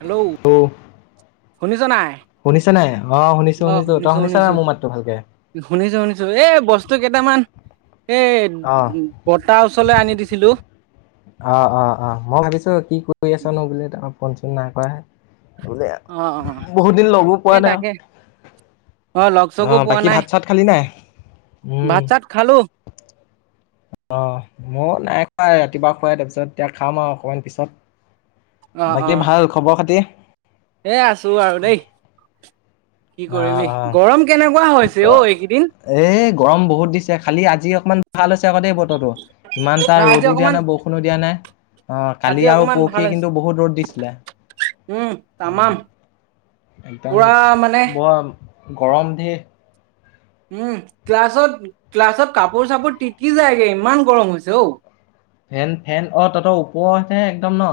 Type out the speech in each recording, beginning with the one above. Hello. শুনিছ নাই। শুনিছ নাই অ শুনিছো অ শুনিছো তই শুনিছ নাই শুনিছো মোৰ মাতটো ভালকে। শুনিছো শুনিছো এই বস্তু কেইটামান এই উ। অ' বৰ্তা ওচৰলৈ আনি দিছিলো। অ অ অ মই ভাবিছো কি কৰি আছ নো বুলো ত ফন চন নাই কৰা। বুলে অ অ বহুত দিন লগো পোৱা এই নাই আৰু। তাকে অ লগ চগো পোৱা বাকী নাই ভাত চাত খালি নাই ভাত চাত খালো। অ মই নাই খুৱাই ৰাতিপুৱা খুৱাই তাৰপিছত এতিয়া খাম আৰু অকমান পিছত। অ অ বাকী ভাল খবৰ খাতি। এ আছো আৰু দেই। কি অ' কৰিবি গৰম কেনেকুৱা হৈছে অ এইকেইদিন। এ গৰম বহুত দিছে খালি আজি অকণমান ভাল হৈছে আকৌ দেই বুত। তটো ইমান অ তাৰ আজি ৰ'দো দিয়া অকমান নাই বৰষুণো দিয়া নাই। অ আজি কালি আৰু অকমান ভাল পৰখি হৈছে কিন্তু বহুত ৰ'দ দিছিলে। উম উম তামাম পুৰা মানে। বা গৰম দি উম ক্লাছত ক্লাছত কাপোৰ চাপোৰ টিকি যায়গে ইমান গৰম হৈছে অঔ। ফেন ফেন অ ততৰ ওপৰত হে একদম ন।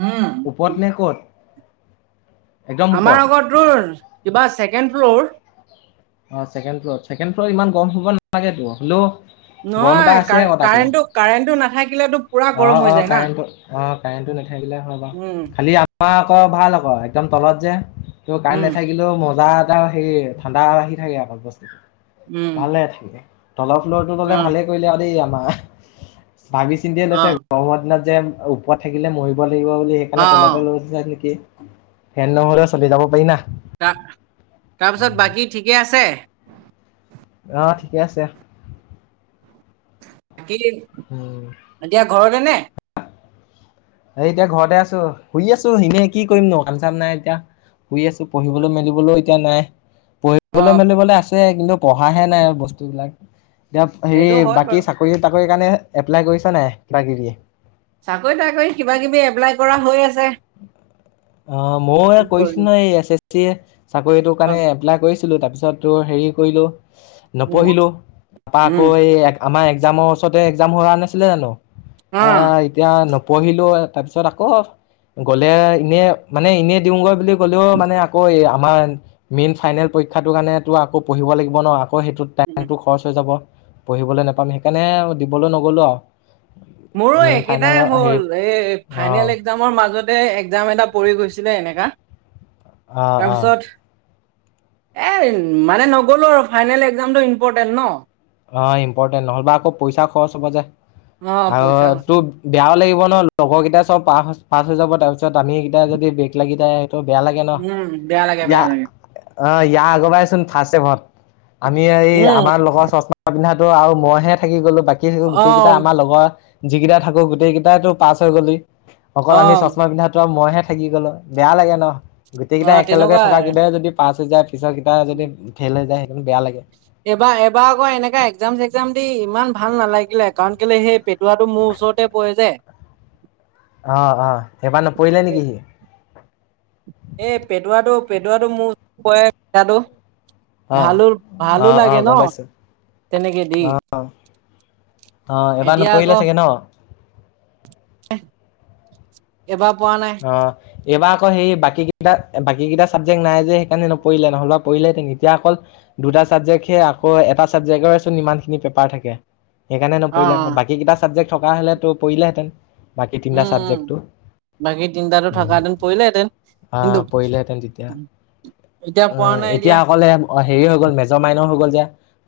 উম। উপত নে ক'ত। একদম আমাৰ ওপৰত আগতোৰ কিবা ছেকেণ্ড ফ্ল'ৰ। অ ছেকেণ্ড ফ্লৰ ছেকেড ফ্লৰ ইমানম হব নালাগেতটো হলও। নহয় কা কাৰেণ্টো কাৰেণ্টটো নাথাকিলেতো পুৰা অ গৰম হৈ অ যায় না কাৰেণ্টটো অ কাৰেণ্টটো নাথাকিলে হয় বাৰু উম খালি আমা আকৌ ভাল আকৌ একদম তলত যে ত কাৰেন্ট উম নাথাকিলেও মজাত হেই ঠাণ্ডা আহি থাকে অকল বস্তুটো উম ভালে থাকে তলৰ ফ্লৱৰটো ল'লে অ ভালে কৰিলে দেই আমাৰ ভাবি চিন্তিয়ে অ লৈছে গৰমৰ দিনত যেন ওপৰত থাকিলে মৰিব লাগিব বুলি অ সেইকাৰণে তলতে লৈ যাই নেকি ফেন নহলেও চলি যাব পাৰি না। তা-তাৰপিছত বাকী ঠিকে আছে? অ, ঠিকে আছে। কিন উম। এতিয়া ঘৰতে নে? এ এতিয়া ঘৰতে আছো শুই আছো এনেই কি কৰিম নো কাম-চাম নাই এতিয়া। শুই আছো পঢ়িবলো-মেলিবলৈও এতিয়া নাই প অ পঢ়িবলে মেলিবলে আছে কিন্তু পঢ়াহে নাই বস্তুবিলাক এতিয়া হেৰি সেইটো হয় বাকী বাৰু চাক কৰি তাকৰি কাৰণে এপ্লাই কৰিছা নাই কিবা কিবি চাকৰি তাকৰি কিবা কিবি এপ্লাই কৰা হৈ আছে অ ময়ো কি কৰিছিলো কৰিম নহয় এই এছ এছ চি চাকৰিটোৰ অ কাৰণে এপ্লাই কৰিছিলো তাৰপিছত হেৰি কৰিলো উম নপঢ়িলো তাপা উম আকৌ এই আমাৰ একজামৰ ওচৰতে একজাম হোৱা নাছিলে জানো অ আহ এতিয়া নপঢ়িলো তাৰপিছত আকৌ গ'লে এনে মানে এনে দিউগৈ বুলি গ'লেও মানে আকৌ এই আমাৰ মেইন ফাইনেল পৰীক্ষাটোৰ কাৰণে তো আকৌ পঢ়িব লাগিব ন' আকৌ তে সেইটোত উম। টাইমটো খৰচ হৈ যাব। পঢ়িবলে নেপাম সেইকাৰণে দিবলৈ নগলো আও মোৰো একেটাই হ'ল এই ফাইনেল অ' এক একজামৰ মাজতে একজাম এটা পৰি গৈছিলে এনেকা অ' অ' তাৰপিছত এই মানে নগলোঁ আৰু ফাইনেল একজামটো ইম্পৰ্টেণ্ট ন'। অ, ইম্পৰ্টেণ্ট নহ'বা আকৌ পইচা খৰচ হ'ব যে অ আৰু পইচা কথা তোৰ বেয়াও লাগিব ন' লগৰ কেইটা চব পা পাছ হৈ যাব তাৰপিছত আমি কেইটা যদি ব্ৰেক লাগি যাই ত বেয়া লাগে ন' উম, বেয়া লাগে, ইয়া বেয়া লাগে। অ, ইয়াৰ আগৰ বাইচোন ফাৰ্ষ্টচেমত আমি এই উম, আমাৰ লগৰ চশ মা পিন্ধাতো আৰু মইহে থাকি গ'লো বাকী গোটেই কেইটা অ', আমাৰ লগৰ যিকেইটাই থাকো গোটেইটো পাছ হৈ গ'লি অকল আমি অ', চশমা পিন্ধা মইহে থাকি গ'লো বেয়া লাগে ন' গোটেই কেইটা অ', একেলগে তেনেকুৱাই। থকাকেইটাই যদি পাচ হৈ‌ যায় পিছৰ কেইটাই যদি ফেল হৈ যায় সেইটোতো বেয়া লাগে। এইবাৰ এবাৰ আকৌ এনেকা একজাম-চেকজাম দি ইমান ভাল নালাগিলে কাৰণ কেলে সেই পেট ৱাটো মোৰ ওচৰতে পৰে যে, অ, অ, সেইবাৰ নপৰিলে নেকি সি? এ পেটোৱাটো পেটোৱাটো মোৰ [unintelligible] পৰে [unintelligible] অ', ভালো-ভালো অ', লাগে অ', ন' গম পাইছো তেনেকে দি। অ', অ এবাৰ এতিয়া নপৰিলে চাগে ন'? এহ এবাৰ পৱা নাই। অ। এইবাৰ আকৌ সেই বাকী কেইটা বাকী কেইটা চাবজেক্ট নাই যে সেইকাৰণে নপৰিলে নহলেবা পৰিলে হেতেন এতিয়া অকল দুটা চাবজেক্ট সে আকৌ এটা চাবজেক্টৰেচোন ইমান খিনি পেপাৰ থাকে। সেইকাৰণে অ', নপৰিলে অ', আক'বাকী কেইটা চাবজেক্ট থকা হলে তো পৰিলেহেঁতেন বাকী উম, তিনিটা উম। চাবজেক্টটো। বাকী তিনটাতো উম, থকাহেঁতেন পৰিলেহেঁতেন কিন্তু আঁ, পৰিলে হেতেন তেতিয়া। এতিয়া পৰা নাই এতিয়া অকলে হেৰি হৈ গ'ল মেজৰ মাইনৰ হৈ গ'ল যে,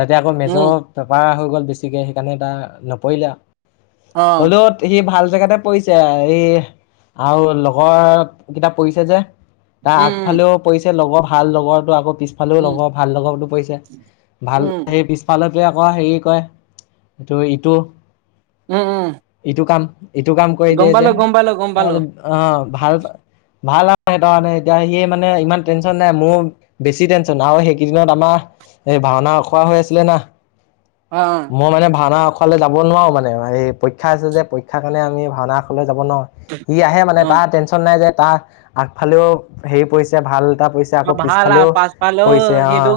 তাতে আকৌ উম, মেজৰ পেপাৰ হৈ গ'ল বেছিকে সেইকাৰণে এইবা নপৰিলে আও। অ', হ'লো সি ভাল জেগাতে পৰিছে, এই আৰু লগৰ কিটা পৰিছে যে। তাৰ উম, উম, আগফালেও পৰিছে লগৰ ভাল লগৰটো আকৌ পিছ ফালো উম, লগৰ ভাল লগৰো পৰিছে, ভাল উম, সেই পিছ ফালটোৱে আকৌ হেৰি কয় টো ইটো উম, উম। ইটো কাম ইটো কাম কৰি গম দিয়ে যে। পালো গম পালো গম পালো অঁ ভাল ভাল আৰু সেইত কাৰণে এতিয়া সি মানে ইমান টেনশ্যন নাই। মোৰ বেছি টেনশ্যন, আৰু সেইকেইদিনত আমাৰ এই ভাওনা আখৰা হৈ আছিলে না। অঁ অঁ মই মানে ভাওনা আখুৱালে যাব নোৱাৰো মানে এই পৰীক্ষা আছে যে, পৰীক্ষাৰ কাৰণে আমি ভাওনা আখোৱালে যাব নোৱাৰোঁ। সি আহে মানে অ তাৰ টেনশ্যন নাই যে তাৰ আগফালেও হেৰি পৰিছে ভাল এটা পৰিছে। অ আকৌ ভাল পিছফালেও আৰু পাছ পালো পৰিছে সেইটো অঁ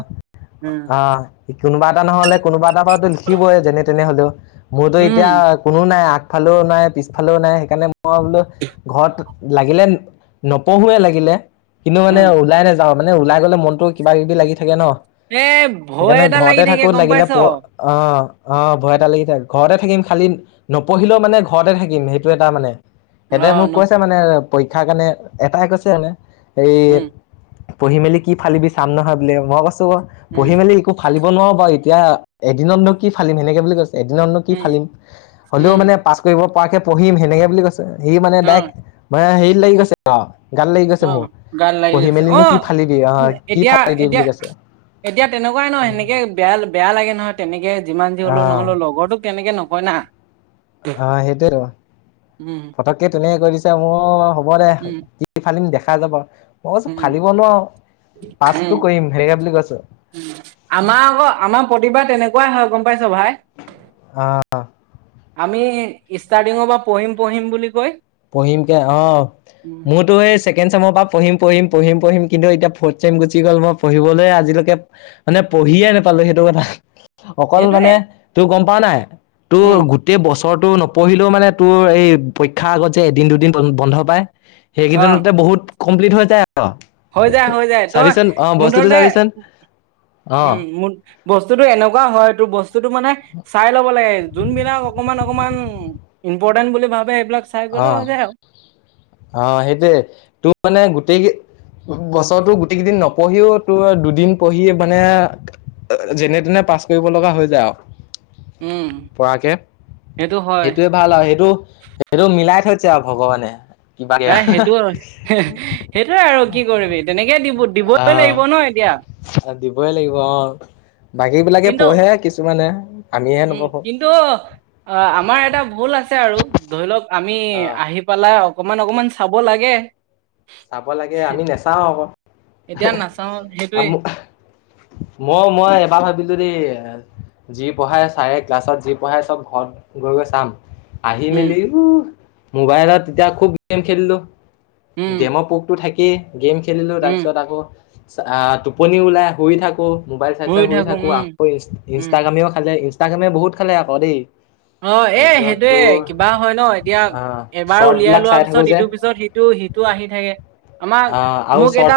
উম অঁ কোনোবা এটা নহলে কোনোবা এটা কথাতো লিখিবই, যেনে তেনেহলেও মোৰতো এতিয়া উম কোনো নাই আগফালেও নাই পিছফালেও নাই, সেইকাৰণে মই বোলো ঘৰত লাগিলে নপঢ়োৱে লাগিলে, কিন্তু মানে উম ওলাই নাযাওঁ। মানে ওলাই গ'লে মনতো কিবা কিবি লাগি থাকে ন। এ ভয় সেইকাৰণে এটা লাগি ঘৰতে থাকে থাকো গম লাগিলে পাইছ প অ অঁ অঁ, ভয় এটা লাগি যায়, ঘৰতে থাকিম খালি নপঢ়িলেও মানে ঘৰতে থাকিম, সেইটো এটা মানে হেতে মোক ন কৈছে মানে পৰীক্ষাৰ কাৰণে এটাই কৈছে মানে এই উম পঢ়ি মেলি কি ফালিবি চাম নহয় বোলে, মই কৈছো উম পঢ়ি মেলি একো ফালিব নোৱাৰো বাৰু এতিয়া এদিনত নো কি ফালিম সেনেকে বুলি কৈছোঁ। এদিনতনো কি উম ফালিম, হলেও উম মানে পাছ কৰিব পৰাকে পঢ়িম সেনেকে বুলি কৈছে। সি মানে অ ডাইৰেক্ট হেৰিত লাগি গৈছে। অঁ, গাত লাগি অ গৈছে মোৰ গাত লাগি পঢ়ি গৈছে অ মেলিনো কি ফালিবি অঁ কি এতিয়া ফালিবি এতিয়া বুলি কৈছে। এতিয়া তেনেকুৱাই ন সেনেকে বেয়া বেয়া লাগে নহয়। তেনেকে যিমান যি অ হলে নহলো লগৰ তোক তেনেকে নকয় না। অঁ, সেইটোয়েটো উম ফটককে তেনে কৈ দিছে মোৰ হ'ব দে। উম কি ফালিম দেখা যাব মই কৈছো উম ফালিব নোৱাৰো পাছটো কৰিম হেৰিকে বুলি কৈছো। উ আমাৰ আকৌ আমাৰ প্ৰতিভা তেনেকুৱাই হয় গম পাইছ ভাই। অঁ আমি ষ্টাৰ্টিঙৰ পৰা পঢ়িম পঢ়িম বুলি কয় পঢ়িমকে অঁ মোৰতো সেই চেকেণ্ড ছেম পৰা পঢ়ি পঢি পঢ়ি পঢ়িম কিন্তু এতিয়া ফৰ্থ চেম গুচি গল মই পঢ়িবলৈ আজিলৈকে মানে পঢ়িয়ে নাপালো সেইটো কথা, অকল সেইটোয়ে মানে তোৰ গম পাওঁ নাই তোৰ উম গোটেই বছৰটো নপঢ়িলেও মানে তোৰ এই পৰীক্ষাৰ আগত যে এদিন দুদিন বন্ধ পায়। অ সেইকেইদিনতে বহুত কমপ্লিট হৈ যায় আৰু। হৈ যায় হৈ যায় তই চাবিচোন অ মোৰ বস্তুটো ধৰতে চাবিচোন উম মোৰ বস্তুটো এনেকুৱা হয়, তোৰ বস্তুটো মানে চাই ল'ব লাগে যোনবিলাক অকমান অকমান ইম্পৰ্টেণ্ট বুলি ভাবে, সেইবিলাক চাই গ'লে হৈ যায় আৰু। অঁ সেইটোৱে তোৰ মানে গোটেই বছৰটো গোটেই কেইদিন নপঢ়িও তোৰ দুদিন পঢ়ি মানে যেনে তেনে পাছ কৰিব লগা হৈ যায় আও। উম পৰাকে সেইটো হয় সেইটোৱে ভাল আও, সেইটো সেইটো মিলাই থৈছে আও ভগৱানে। কিবাকে হে সেইটো সেইটোৱে আৰু কি কৰিবি তেনেকে দিব দিবই আহ লাগিব ন এতিয়া। দিবই লাগিব অ, বাকী বিলাকে কিন্তু পঢ়ে কিছুমানে আমিহে নপঢ়ো। টো, আমাৰ এটা ভুল আছে আৰু ধৰি লওক আমি অ আহি পেলাই অকমান অকমান চাব লাগে। চাব লাগে আমি নেচাও আক। এতিয়া নাচাও সেইটোৱে মই মই এবাৰ ভাবিলো দেই এ যি পঢ়াই চাৰে ক্লাছত যি পঢ়াই চব ঘৰত গৈ গৈ চাম। আহি উম মেলি ও মোবাইলত তেতিয়া খুব গেম খেলিলো। উম গেমৰ পোকতো থাকেই, গেম খেলিলো উম তাৰপিছত আকৌ টোপনি ওলাই শুই থাকো মোবাইল চাই ময়ো চাই শুই থাকো, উম আকৌ ই উম ইনষ্টাগ্ৰামেও খালে। ইনষ্টা- গ্ৰামে বহুত খালে আক দেই। অ এ তাৰপিছত সেইটোৱে তোৰ কিবা হয় ন এতিয়া আহ এবাৰ উলিয়াই শ্বৰ্টবিলাক লোৱা চাই থাকো পিছত যে ইটোৰ পিছত সিটো, সিটো টো আহি থাকে, আমাৰ আহ আৰু মোক এটা শ্বৰ্ট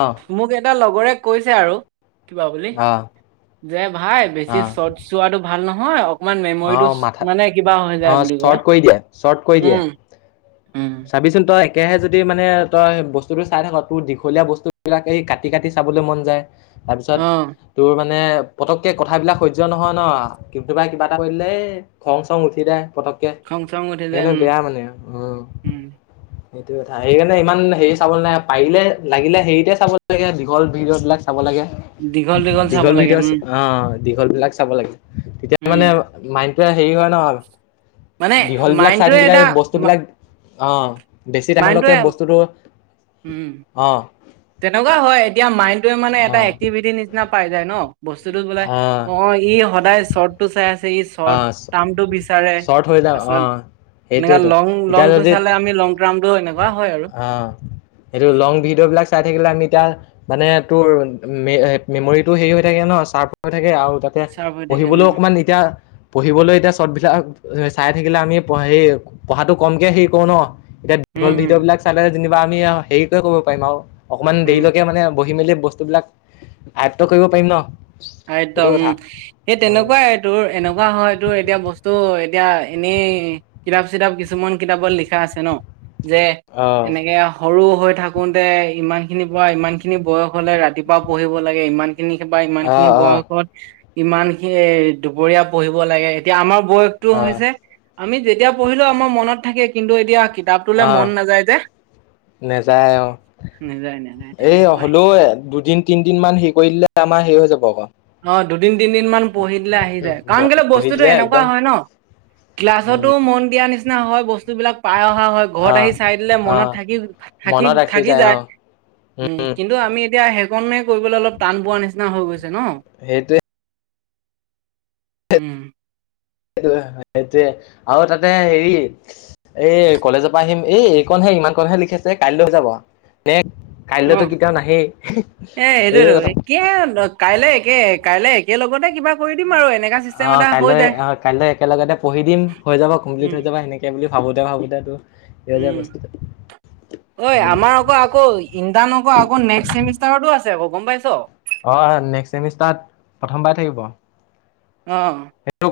অ মোক এটা লগৰে কৈছে আৰু কিবা বুলি, অ যে ভাই বেছি অ শ্বৰ্ট- চোৱাটো ভাল নহয়, অ- কমান অ মেমৰিটো মাথা মানে কিবা হৈ অ যায় বুলি কয়, শ্বৰ্ট কৰি দিয়ে উম ভাবিচোন তই একেহে যদি মানে তই বস্তুটো চাই থাক তোৰ দীঘলীয়া বস্তুবিলাকে এই কাট- কাটি কাটি চাবলৈ মন যায়। তাৰপিছত অ তোৰ মানে পতককে কথাবিলাক সহ্য নহয় ন, কিটোবাই কিবা এটা কৈ দিলে এ খং-চং উঠি যায় পতককে খং চং উঠি যায় সেইকাৰণে উম বেয়া মানে অঁ। উম সেইটো কথা, সেইকাৰণে ইমান হেৰি চাব নাই পাৰিলে লাগিলে হেৰিতে চাব লাগে দীঘল ভিডিঅ বিলাক চাব লাগে। দীঘল চাব দীঘল লাগে উম ভিডিঅচ্ অঁ। দীঘল বিলাক চাব লাগে। তেতিয়া উম মানে মাইণ্ডটোৱে হেৰি হয় ন মানে দীঘল বিলাক চাই মাইণ্ডটোৱে থাকিলে এটা এই বস্তুবিলাক অ। বেছি টামৰলৈকে মাইণ্ডটোৱে বস্তুটো উম অ। তেনেকুৱা হয়, এতিয়া মাইণ্ডটোৱে মানে এটা অ', এক্টিভিটি নিচিনা পাই যায় ন, বস্তুটো বোলে অ ই সদায় চৰ্টটো চাই আছে, ই চৰ্ট অ', ট্ৰামটো বিচাৰে শ্বৰ্ট হৈ যাওঁ তাৰপিছত অ', এনেকা সেইটোৱেতো লং লং এতিয়া টো যদি চালে আমি লং ট্ৰামটো হয় নাই অ, সেইটো লং ভিডিঅ' বিলাক চাই থাকিলে আমি এতিয়া মানে তোৰ মে মেমৰিটো হেৰি হৈ থাকে ন চাৰ্প হৈ থাকে আৰু তা- তে চাৰ্ভ হৈ থাকে পঢ়িবলৈও উম অকণমান এ- তিয়া পঢ়িবলৈ এতিয়া চৰ্টবিলাক চাই থাকিলে আমি প সেই পঢ়াটো কমকে হেৰি কৰো ন, এতিয়া উম দীঘল ভিডিঅ' উম বিলাক চালে যেনিবা আমি আও হেৰিকে কৰিব পাৰিম আও অকমান উম দেৰিলৈকে মানে বহি মেলি বস্তু বিলাক আয়ত্ত কৰিব পাৰিম ন। আয়ত সেইটো উম, কথা সেই অ', তেনেকুৱাই,। তোৰ এনেকুৱা হয় তোৰ এতিয়া বস্তু এতিয়া এনেই - কিতাপ-চিতাপ কিছুমান কিতাপত লিখা আছে ন, যে অ'। এনেকে আও সৰু হৈ থাকোতে ইমানখিনিৰ পৰা ইমানখিনি বয়স হলে ৰাতিপুৱা পঢ়িব লাগে, ইমানখিনি বা ইমান- খিনি অ', অ', বয়সত ইমানখিনি এ দুপৰীয়া পঢ়িব লাগে, এতিয়া আমাৰ বয়স টো অ', হৈছে আমি যেতিয়া পঢ়িলেও আমাৰ মনত থাকে, কিন্তু এতিয়া কিতাপটোলৈ অ', মন নাযায় যে। নেযায় অ, নাযায় নাযায় এ তেনেকুৱাই হ'লো দুদিন তিনিদিন মান হেৰি কৰি দিলে আমাৰ হে হৈ যাব অ'ক। অ দুদিন তিনদিন মান পঢ়ি দিলে আহি যায়। কাৰণ উম, কেলে বহি বস্তুটো দিলে এনেকুৱা একদম হয় ন। ক্লাছতো উম, মন দিয়া নিচিনা হয় বস্তুবিলাক পাই অহা হয়। ঘৰত আহি অ', চাই দিলে মনত অ', মনত ৰাখি থাকি-থাকি-থাকি যায় অ', উম কিন্তু কিন্তু আমি এতিয়া সেইকনে কৰিবলৈ অলপ টান পোৱাৰ নিচিনা হৈ গৈছে ন। সেইটোৱে উম। সেই সেইটোৱে আৰু তাতে হেৰি এই কলেজৰ পৰা আহিম এই এইকণহে ইমান কণহে লিখি আছে কাইলৈ হৈ যাব। নে অ কাইলৈতো কেতিয়াও নাহেই এ এইটোৱে এইটোয়েতো কথা। একে কাইলে একে কাইলে একে লগতে কিবা কৰি দিম আৰু এনেকা চিষ্টেম অ এটা হৈ কাইলৈ, যায় অ কাইলৈ একেলগতে পঢ়ি দিম হৈ যাব কমপ্লিট উম হৈ যাব সেনেকে সেই বুলি ভাবোতে ভাবোতেতো উম ঐ উম। আমাৰ আকৌ আকৌ ইন্তা নক আকৌ নেক্সট চেমিষ্টাৰতো আকৌ গম পাইছ? অ নেক্সট চেমিষ্টাৰ প্ৰথমবাৰ থাকিব। অ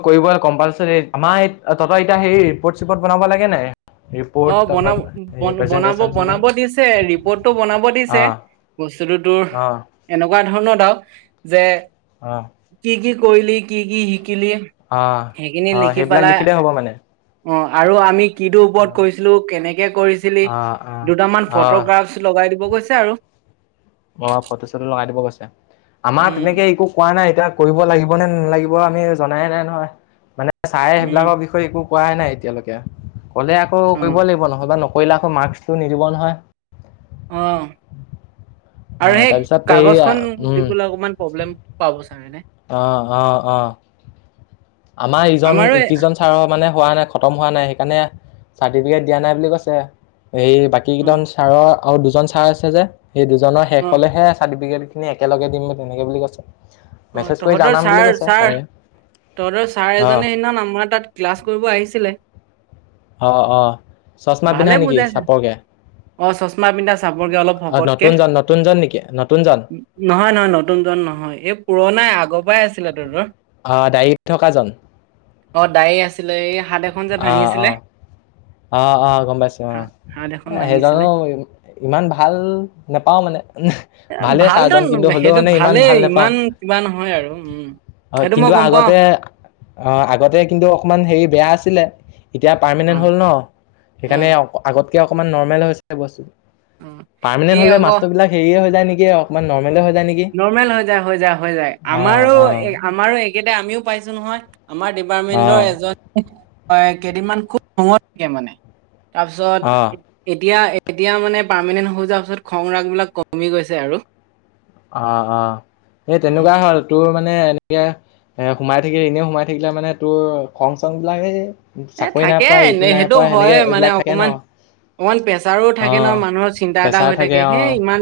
কৰিবই কম্পালচাৰি আমাৰ তহঁতৰ এতিয়া সেই ৰিপৰ্ট-চিপৰ্ট বনাব লাগে নাই? ৰিপৰ্ট অ তাৰপিছত প্ৰেজেন্টেচন চেজেন বনাব-বনাব-বনাব দিছে ৰিপৰ্টটো বনাব দিছে অ', বস্তুটো তোৰ অ', এনেকুৱা ধৰণৰ আৰু যে অ। কি কি কৰিলি, কি কি শিকিলি, অ', সেইখিনি অ', লিখি সেইবিলাক পেলাই লিখিলেই হ'ব মানে। অ আৰু আমি কিটো অ', কৰিছিলোঁ, কেনেকে কৰিছিলি, অ', অ', দুটামান অ', ফটোগ্ৰাফচ লগাই দিব কৈছে আৰু। অ ফটো-চটো লগাই দিব কৈছে। আমাৰ উম তেনেকে একো কোৱা নাই এতিয়া কৰিব লাগিব নে নেলাগিব আমি জনাইে নাই নহয়, মানে ছাৰে উম সেইবিলাকৰ বিষয়ে একো কোৱাই নাই এতিয়ালৈকে। ক'লে আকৌ অ কৰিব লাগিব নহয়বা নকৰিলে আকৌ মাস্কটো নিদিব নহয়। অ অ আৰু সেই তাৰপিছত এইয়া কাগজখন উম দিবলৈ অকণমান প্ৰব্লেম [unintelligible] অ অ অ। আমাৰ ইজন আমাৰো ই এ- কেইজন মানে হোৱা নাই খতম হোৱা নাই সেইকাৰণে চাৰ্টিফিকেট দিয়া নাই বুলি কৈছে। সেই অ [unintelligible] ছাৰৰ আৰু দুজন ছাৰ আছে যে, এই দুজনৰ শেষ অ হ'লেহে চাৰ্টিফিকেট। একেলগে দিম তেনেকে বুলি কৈছে। অ মেছেজ কৰি তহঁতৰ জনাম বুলি কৈছে ছাৰ-ছাৰ ছাৰে তহঁতৰ ছাৰ অ এজনে সিদিনা আমাৰ তাত ক্লাছ কৰিব আহিছিলে। অ অ চশমা ভালে পিন্ধা নেকি বুজাইছে চাপৰকে? অ চশমা পিন্ধা চাপৰকে অলপ অ শকতকে নতুনজন নতুনজন নেকি নতুনজন নহয় নহয় নতুন জন নহয়। এই পুৰণাই আগৰ পৰাই আছিলে তোৰ ধৰ অ ডায়ৰিত থকা জন? অ দাৰী আছিলে, এই হাত এখন যে অ অ ভাঙিছিলে অ অ গম পাইছো অ হাত হাত এখন এ সেই ভাঙিছিলে জানো ইমান ভাল নোপাওঁ মানে। ভালেই ভালটো ছাৰজন কিন্তু হ'লেও সেইটো মানে ইমান ভালেই ভাল নেপাওঁ ইমান কিবা নহয় আৰু উম। অ সেইটো মই কিন্তু গম পাও আগতে অ আগতে কিন্তু অকমান হেৰি বেয়া আছিলে এতিয়া অ পাৰ্মেনেন্ট হ'ল ন। অ সেইকাৰণে আগতকে অকমান নৰ্মেল হৈছে বস্তু অ পাৰ্মেনেন্ট এই হ'লে আকৌ মাষ্টৰবিলাক হেৰি হৈ যায় নেকি অকনমান নৰ্মলে হৈ যায় নেকি। নৰ্মেল হৈ যায়, হৈ যায়, হৈ যায়, অঁ অঁ আমাৰো, আমাৰো একেটাই আমিও পাইছোঁ নহয়, আমাৰ ডিপাৰ্টমেণ্ট অঁ ৰ, এজন কেইদিনমান খুব খঙত থাকে মানে। অঁ তাৰপিছত এতিয়া, এতিয়া মানে পাৰ্মানেণ্ট হৈ যোৱাৰ পাছত, খং ৰাগ বিলাক কমি গৈছে আৰু। অ, অ, এই উম তেনেকুৱাই হ'ল। তোৰ মানে এনেকে, এ, সোমাই থাকিল এনে সোমাই থাকিলে মানে তোৰ, খং-চং বিলাক এ এ চাকৰি নাই থাকে পোৱা ইটো এনে সেইটো নাইপোৱা হয় সেনেকে মানে এইবিলাক থাকে, ন। অকমান অকমান প্ৰেছাৰো থাকে নহ, অ', মানুহৰ চিন্তা এটা প্ৰেছাৰ হৈ থাকে অ'। হেই, ইমান